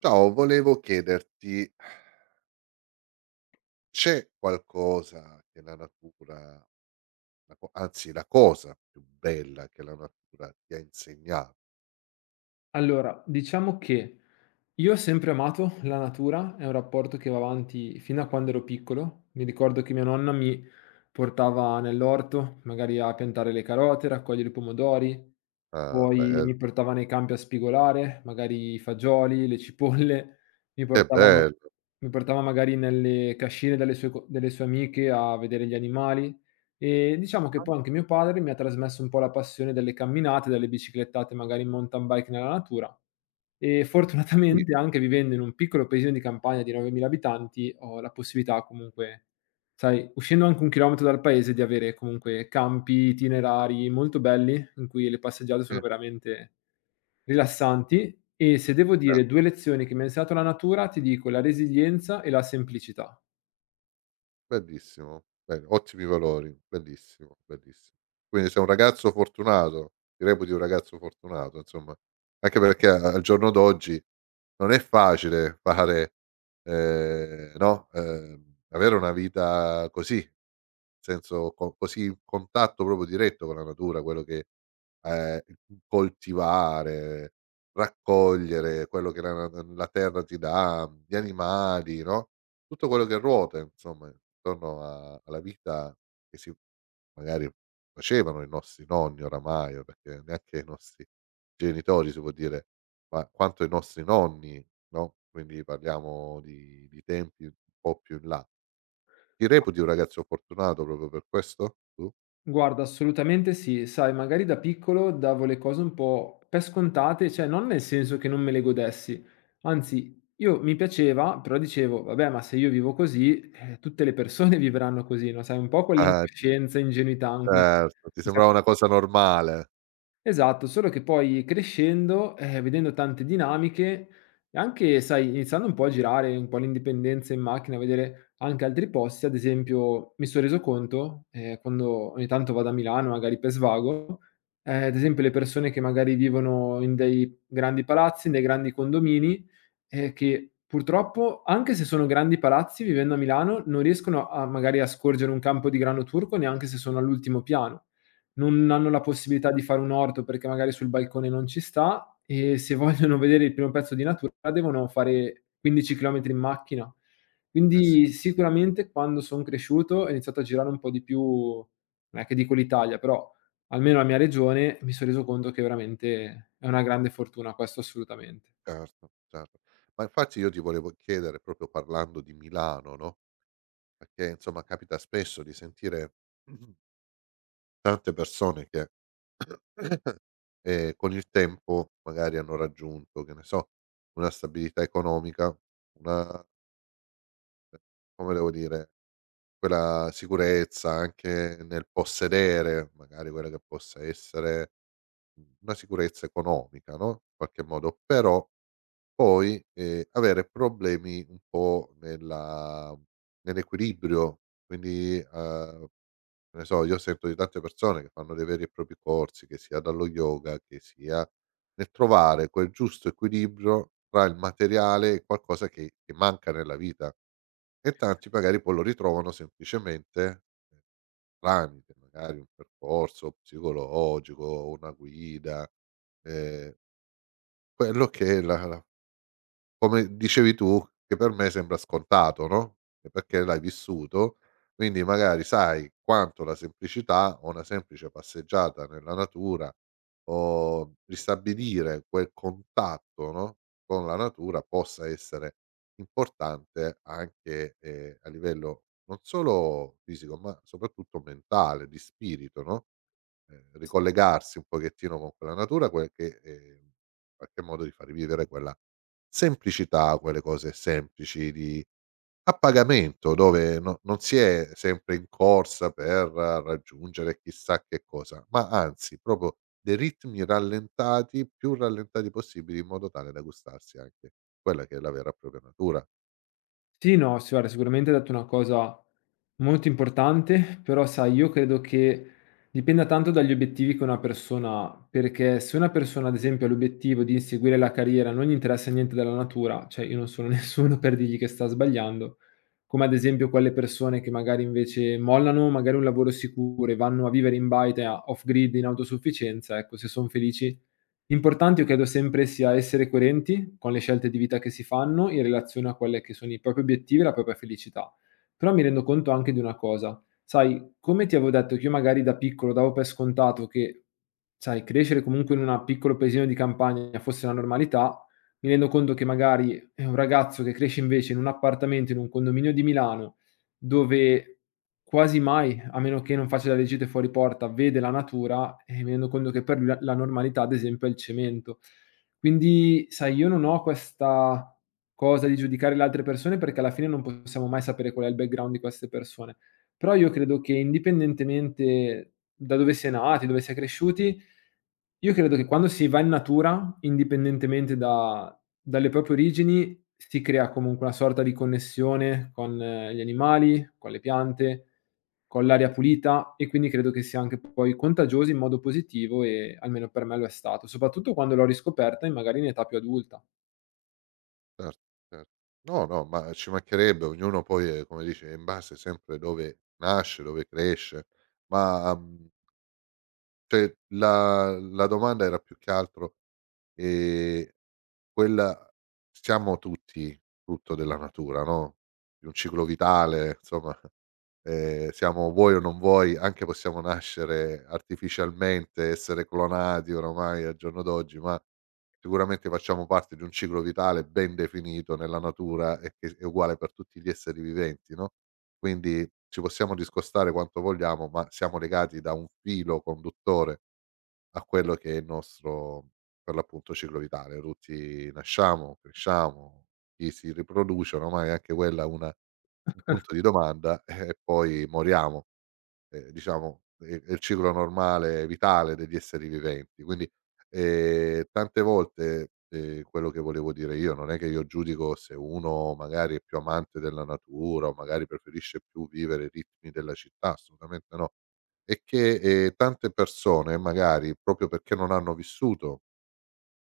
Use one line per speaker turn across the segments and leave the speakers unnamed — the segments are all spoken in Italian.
Ciao, volevo chiederti, c'è qualcosa che la natura, anzi la cosa più bella che la natura ti ha insegnato?
Allora, diciamo che io ho sempre amato la natura, è un rapporto che va avanti fino a quando ero piccolo. Mi ricordo che mia nonna mi portava nell'orto, magari a piantare le carote, raccogliere i pomodori,
Ah,
poi
bello,
mi portava nei campi a spigolare, magari i fagioli, le cipolle, mi
che
portava,
bello,
mi portava magari nelle cascine delle sue, delle sue amiche a vedere gli animali. E diciamo che poi anche mio padre mi ha trasmesso un po' la passione delle camminate, delle biciclettate, magari in mountain bike nella natura. E
sì,
fortunatamente, anche vivendo in un piccolo paesino di campagna di 9.000 abitanti, ho la possibilità comunque, sai, uscendo anche 1 chilometro dal paese, di avere comunque campi, itinerari molto belli, in cui le passeggiate sono
sì,
veramente rilassanti. E se devo
eh,
dire 2 lezioni che mi ha insegnato la natura, ti dico la resilienza e la semplicità.
bellissimo, bello, ottimi valori, bellissimo, bellissimo. Quindi sei un ragazzo fortunato, ti reputi un ragazzo fortunato, insomma, anche perché al giorno d'oggi non è facile fare, no, avere una vita così. Senso co così in contatto proprio diretto con la natura, quello che ehm, coltivare, raccogliere, quello che la terra ti dà, gli animali, no, tutto quello che ruota insomma intorno a alla vita che si magari facevano i nostri nonni oramai, o perché neanche i nostri genitori si può dire, ma quanto i nostri nonni, no, quindi parliamo di tempi un po' più in là. Ti reputi un ragazzo fortunato proprio per questo, tu?
Guarda, assolutamente sì. Sai, magari da piccolo davo le cose un po' per scontate, cioè non nel senso che non me le godessi, anzi, io mi piaceva, però dicevo, vabbè, ma se io vivo così, tutte le persone vivranno così, no? Sai, un po'
Eh,
quell'incoscienza, ingenuità anche,
certo, ti
che sai
sembrava una cosa normale.
esatto, solo che poi crescendo, vedendo tante dinamiche e anche, sai, iniziando un po' a girare, un po' l'indipendenza in macchina, a vedere anche altri posti, ad esempio mi son reso conto, quando ogni tanto vado a Milano magari per svago, ad esempio, le persone che magari vivono in dei grandi palazzi, in dei grandi condomini, che purtroppo, anche se sono grandi palazzi, vivendo a Milano, non riescono a magari a scorgere un campo di grano turco neanche se sono all'ultimo piano. Non hanno la possibilità di fare un orto perché magari sul balcone non ci sta e se vogliono vedere il primo pezzo di natura devono fare 15 chilometri in macchina.
Eh sì,
Quindi sicuramente, quando son cresciuto e ho iniziato a girare un po' di più, non è che dico l'Italia, però almeno la mia regione, mi son reso conto che veramente è una grande fortuna questo, assolutamente.
certo, certo. Ma infatti io ti volevo chiedere, proprio parlando di Milano, no, perché insomma capita spesso di sentire tante persone che, con il tempo magari hanno raggiunto, che ne so, una stabilità economica, una come devo dire, quella sicurezza anche nel possedere magari quella che possa essere una sicurezza economica, no, in qualche modo, però poi, avere problemi un po' nella nell'equilibrio, quindi, che ne so, io sento di tante persone che fanno dei veri e propri corsi, che sia dallo yoga, che sia nel trovare quel giusto equilibrio tra il materiale e qualcosa che manca nella vita e tanti magari poi lo ritrovano semplicemente tramite magari un percorso psicologico, una guida, ehm, quello che è la come dicevi tu, che per me sembra scontato, no, e perché l'hai vissuto, quindi magari sai quanto la semplicità o una semplice passeggiata nella natura o ristabilire quel contatto, no, con la natura possa essere importante anche, a livello non solo fisico, ma soprattutto mentale, di spirito, no? Ricollegarsi un pochettino con quella natura, quel che, in qualche modo di far rivivere quella semplicità, quelle cose semplici di a pagamento, dove no non si è sempre in corsa per raggiungere chissà che cosa, ma anzi proprio dei ritmi rallentati, più rallentati possibili, in modo tale da gustarsi anche quella che è la vera e propria natura.
Sì, no, sì, guarda, sicuramente hai detto una cosa molto importante, però sai, io credo che dipenda tanto dagli obiettivi che una persona ha, perché se una persona, ad esempio, ha l'obiettivo di inseguire la carriera, non gli interessa niente della natura, cioè io non sono nessuno per dirgli che sta sbagliando, come ad esempio quelle persone che magari invece mollano magari un lavoro sicuro e vanno a vivere in baita off-grid in autosufficienza, ecco, se sono felici. Importante io credo sempre sia essere coerenti con le scelte di vita che si fanno in relazione a quelle che sono i propri obiettivi e la propria felicità. Però mi rendo conto anche di una cosa, sai, come ti avevo detto, che io magari da piccolo davo per scontato che, sai, crescere comunque in una piccolo paesino di campagna fosse la normalità, mi rendo conto che magari, un ragazzo che cresce invece in un appartamento, in un condominio di Milano, dove quasi mai, a meno che non faccia la legge fuori porta, vede la natura, e mi rendo conto che per lui la normalità, ad esempio, è il cemento. Quindi, sai, io non ho questa cosa di giudicare le altre persone, perché alla fine non possiamo mai sapere qual è il background di queste persone. Però io credo che indipendentemente da dove si è nati, dove si è cresciuti, io credo che quando si va in natura, indipendentemente da dalle proprie origini, si crea comunque una sorta di connessione con gli animali, con le piante, con l'aria pulita, e quindi credo che sia anche poi contagioso in modo positivo, e almeno per me lo è stato, soprattutto quando l'ho riscoperta e magari in età più adulta.
Certo, cer no, no, ma ci mancherebbe, ognuno poi è come dici, è in base sempre dove nasce, dove cresce, ma, cioè la domanda era più che altro, ehm, quella siamo tutti frutto della natura, no, di un ciclo vitale, insomma siamo vuoi o non vuoi, anche possiamo nascere artificialmente, essere clonati oramai al giorno d'oggi, ma sicuramente facciamo parte di un ciclo vitale ben definito nella natura e che è uguale per tutti gli esseri viventi, no, quindi ci possiamo discostare quanto vogliamo, ma siamo legati da un filo conduttore a quello che è il nostro, per l'appunto, ciclo vitale. Tutti nasciamo, cresciamo, chi si riproduce, oramai anche quella è una un punto di domanda, e poi moriamo. Ehm, diciamo, è il ciclo normale vitale degli esseri viventi. Quindi, tante volte, quello che volevo dire io, non è che io giudico se uno magari è più amante della natura o magari preferisce più vivere i ritmi della città, assolutamente no. È che, tante persone magari, proprio perché non hanno vissuto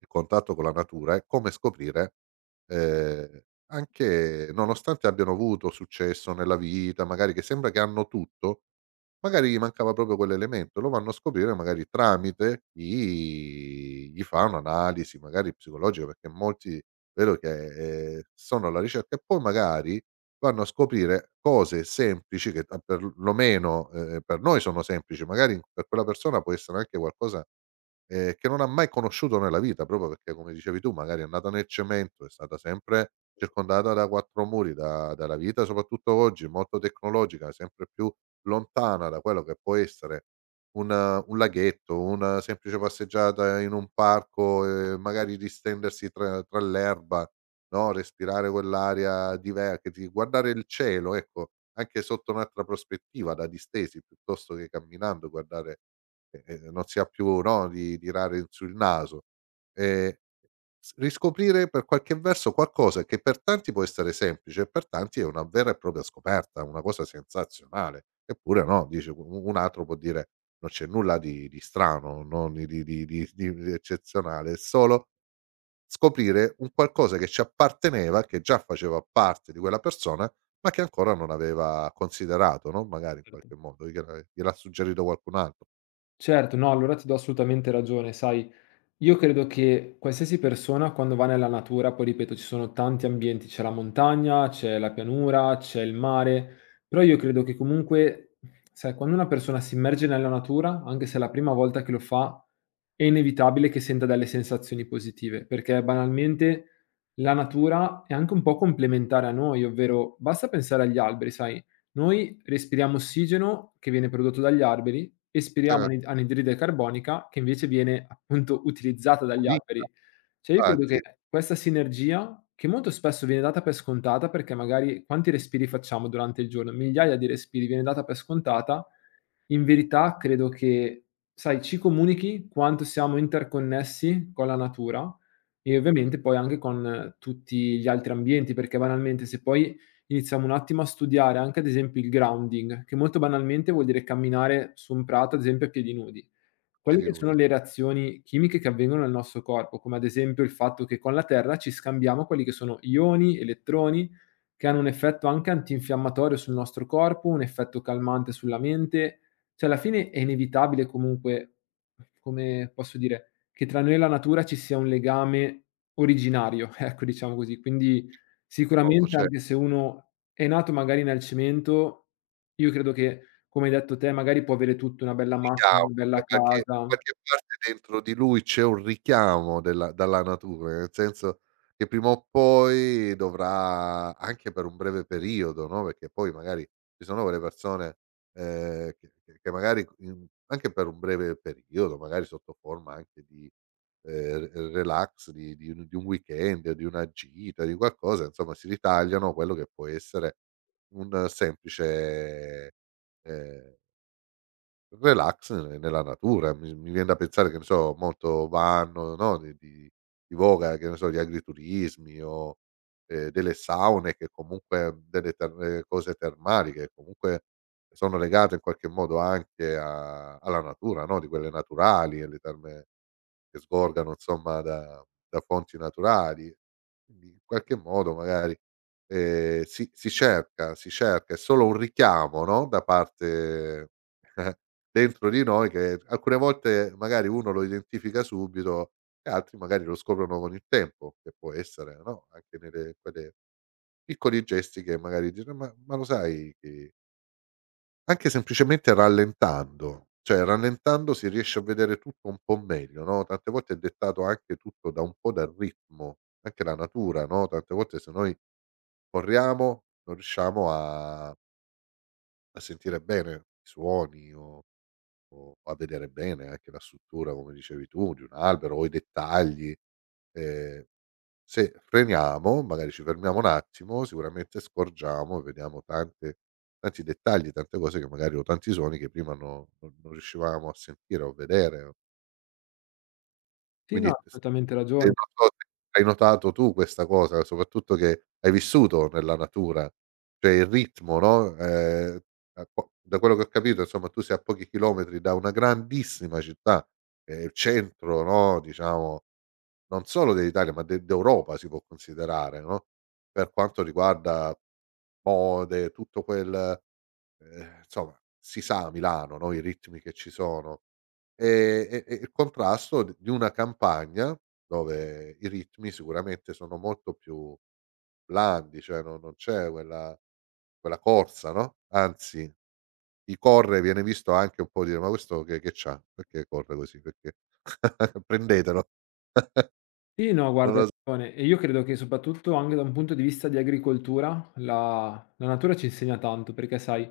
il contatto con la natura, è come scoprire, ehm, anche nonostante abbiano avuto successo nella vita, magari che sembra che hanno tutto. Magari gli mancava proprio quell'elemento, lo vanno a scoprire magari tramite chi gli fa un'analisi magari psicologica, perché molti vedo che, sono alla ricerca e poi magari vanno a scoprire cose semplici che a perlomeno, per noi sono semplici, magari per quella persona può essere anche qualcosa che non ha mai conosciuto nella vita, proprio perché come dicevi tu magari è nata nel cemento, è stata sempre circondata da 4 muri, da dalla vita soprattutto oggi molto tecnologica, sempre più lontana da quello che può essere un laghetto, una semplice passeggiata in un parco e magari distendersi tra l'erba, no, respirare quell'aria diver che ti guardare il cielo, ecco, anche sotto un'altra prospettiva da distesi piuttosto che camminando guardare e non si ha più, no, di tirare su il naso. Ehm, s riscoprire per qualche verso qualcosa che per tanti può essere semplice, per tanti è una vera e propria scoperta, una cosa sensazionale. Eppure no, dice u u un altro può dire: "Non c'è nulla di strano, non di eccezionale, è solo scoprire un qualcosa che ci apparteneva, che già faceva parte di quella persona, ma che ancora non aveva considerato", no, magari in
Certo.
qualche modo, gliel'ha suggerito qualcun altro.
Certo, no, allora ti do assolutamente ragione, sai. Io credo che qualsiasi persona, quando va nella natura, poi ripeto, ci sono tanti ambienti, c'è la montagna, c'è la pianura, c'è il mare, però io credo che comunque, sai, quando una persona si immerge nella natura, anche se è la prima volta che lo fa, è inevitabile che senta delle sensazioni positive, perché banalmente la natura è anche un po' complementare a noi, ovvero basta pensare agli alberi, sai, noi respiriamo ossigeno che viene prodotto dagli alberi, espiriamo
Cioè.
anidride carbonica che invece viene appunto utilizzata dagli alberi. Cioè io credo
Infatti,
che questa sinergia, che molto spesso viene data per scontata, perché magari quanti respiri facciamo durante il giorno? Migliaia di respiri, viene data per scontata. In verità credo che, sai, ci comunichi quanto siamo interconnessi con la natura e
a
ovviamente poi anche con tutti gli altri ambienti, perché banalmente se poi iniziamo un attimo a studiare, anche ad esempio, il grounding, che molto banalmente vuol dire camminare su un prato, ad esempio a piedi nudi. Quelle
piedi
che sono
nudi.
le reazioni chimiche che avvengono nel nostro corpo, come ad esempio il fatto che con la terra ci scambiamo quelli che sono ioni, elettroni, che hanno un effetto anche antinfiammatorio sul nostro corpo, un effetto calmante sulla mente. Cioè alla fine è inevitabile comunque, come posso dire, che tra noi e la natura ci sia un legame originario, ecco, diciamo così. Quindi
No, no,
sicuramente
ce
anche se uno è nato magari nel cemento, io credo che, come hai detto te, magari può avere tutto, una bella macchina,
richiamo,
una
da
bella
qualche da
casa.
qualche parte dentro di lui c'è un richiamo della dalla natura, nel senso che prima o poi dovrà anche per un breve periodo, no, perché poi magari ci sono quelle persone, che magari in anche per un breve periodo, magari sotto forma anche di, re relax, di un weekend, di una gita, di qualcosa, insomma si ritagliano quello che può essere un semplice, ehm relax ne nella natura, mi vien da pensare, che ne so, molto vanno, no, di voga, che ne so, gli agriturismi o, delle saune che comunque delle ter cose termali che comunque sono legate in qualche modo anche a alla natura, no, di quelle naturali e le terme che sgorgano insomma da fonti naturali. Quindi in qualche modo magari, si cerca, è solo un richiamo, no, da parte dentro di noi che alcune volte magari uno lo identifica subito e altri magari lo scoprono con il tempo, che può essere, no, anche nelle quelle piccoli gesti che magari dice: ma lo sai che". Anche semplicemente rallentando, cioè rallentando si riesce a vedere tutto un po' meglio, no, tante volte è dettato anche tutto da un po' dal ritmo, anche la natura, no, tante volte se noi corriamo non riusciamo a sentire bene i suoni o a vedere bene anche la struttura, come dicevi tu, di un albero o i dettagli. Ehm se freniamo, magari ci fermiamo un attimo, sicuramente scorgiamo e vediamo tante tanti dettagli, tante cose che magari o tanti suoni che prima no non riuscivamo a sentire o vedere.
Sì, no,
Quindi
hai
s
perfettamente
e non
ragione.
so se hai notato tu questa cosa, soprattutto che hai vissuto nella natura, cioè il ritmo, no, a po da quello che ho capito insomma tu sei a pochi chilometri da una grandissima città, il centro, no, diciamo non solo dell'Italia, ma de d'Europa si può considerare, no, per quanto riguarda mode, tutto quel insomma si sa a Milano, no, i ritmi che ci sono. E il contrasto d di una campagna dove i ritmi sicuramente sono molto più blandi, cioè no non c'è quella corsa, no, anzi chi corre viene visto anche un po' dire: "Ma questo che c'ha? Perché corre così? Perché prendetelo."
Sì, no,
Non
guarda,
lo
hai
sa.
ragione. E io credo che soprattutto anche da un punto di vista di agricoltura, la natura ci insegna tanto, perché sai,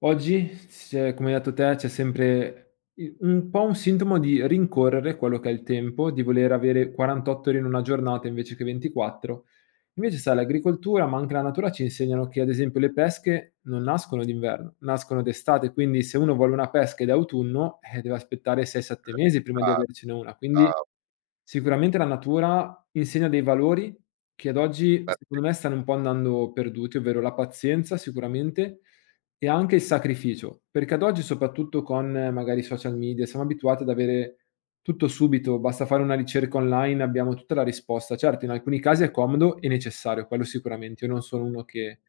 oggi, s come hai detto te, c'è sempre i un po' un sintomo di rincorrere quello che è il tempo, di voler avere 48 ore in una giornata invece che 24. Invece sai, l'agricoltura, ma anche la natura, ci insegnano che, ad esempio, le pesche non nascono d'inverno, nascono d'estate, quindi se uno vuole una pesca ed è autunno, deve aspettare 6, 7 mesi prima di avercene una. Quindi sicuramente la natura insegna dei valori che ad oggi, secondo me, stanno un po' andando perduti, ovvero la pazienza sicuramente, e anche il sacrificio, perché ad oggi, soprattutto con magari i social media, siamo abituati ad avere tutto subito, basta fare una ricerca online, abbiamo tutta la risposta. Certo, in alcuni casi è comodo e necessario, quello sicuramente. Io non sono uno che,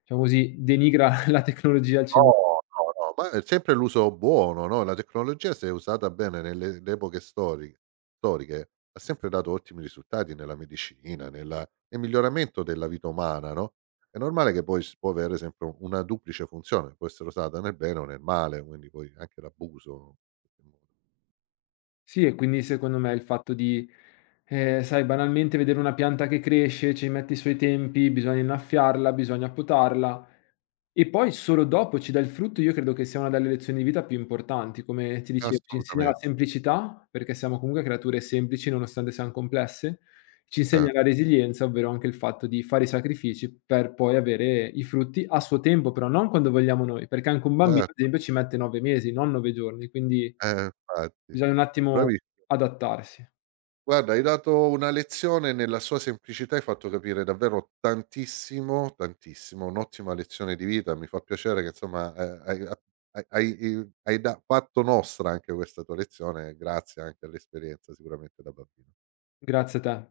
diciamo così, denigra la tecnologia al cen
No, no, no, ma è sempre l'uso buono, no, la tecnologia se è usata bene nelle le epoche storiche ha sempre dato ottimi risultati nella medicina, nel miglioramento della vita umana, no, è normale che poi s può avere sempre u una duplice funzione, può essere usata nel bene o nel male, quindi poi anche l'abuso
Sì, e quindi secondo me il fatto di, sai, banalmente vedere una pianta che cresce, ci metti i suoi tempi, bisogna innaffiarla, bisogna potarla, e poi solo dopo ci dà il frutto, io credo che sia una delle lezioni di vita più importanti. Come ti dicevo, ci insegna la
assolutamente,
semplicità, perché siamo comunque creature semplici nonostante siam complesse, ci insegna la
certo,
resilienza, ovvero anche il fatto di fare i sacrifici per poi avere i frutti a suo tempo, però non quando vogliamo noi, perché anche un bambino,
certo,
ad esempio, ci mette 9 mesi, non 9 giorni, quindi
eh infatti.
bisogna un attimo
Bravi.
adattarsi.
Guarda, hai dato una lezione nella sua semplicità, hai fatto capire davvero tantissimo, tantissimo, un'ottima lezione di vita. Mi fa piacere che insomma hai, fatto nostra anche questa tua lezione, grazie anche all'esperienza sicuramente da bambino.
Grazie a te.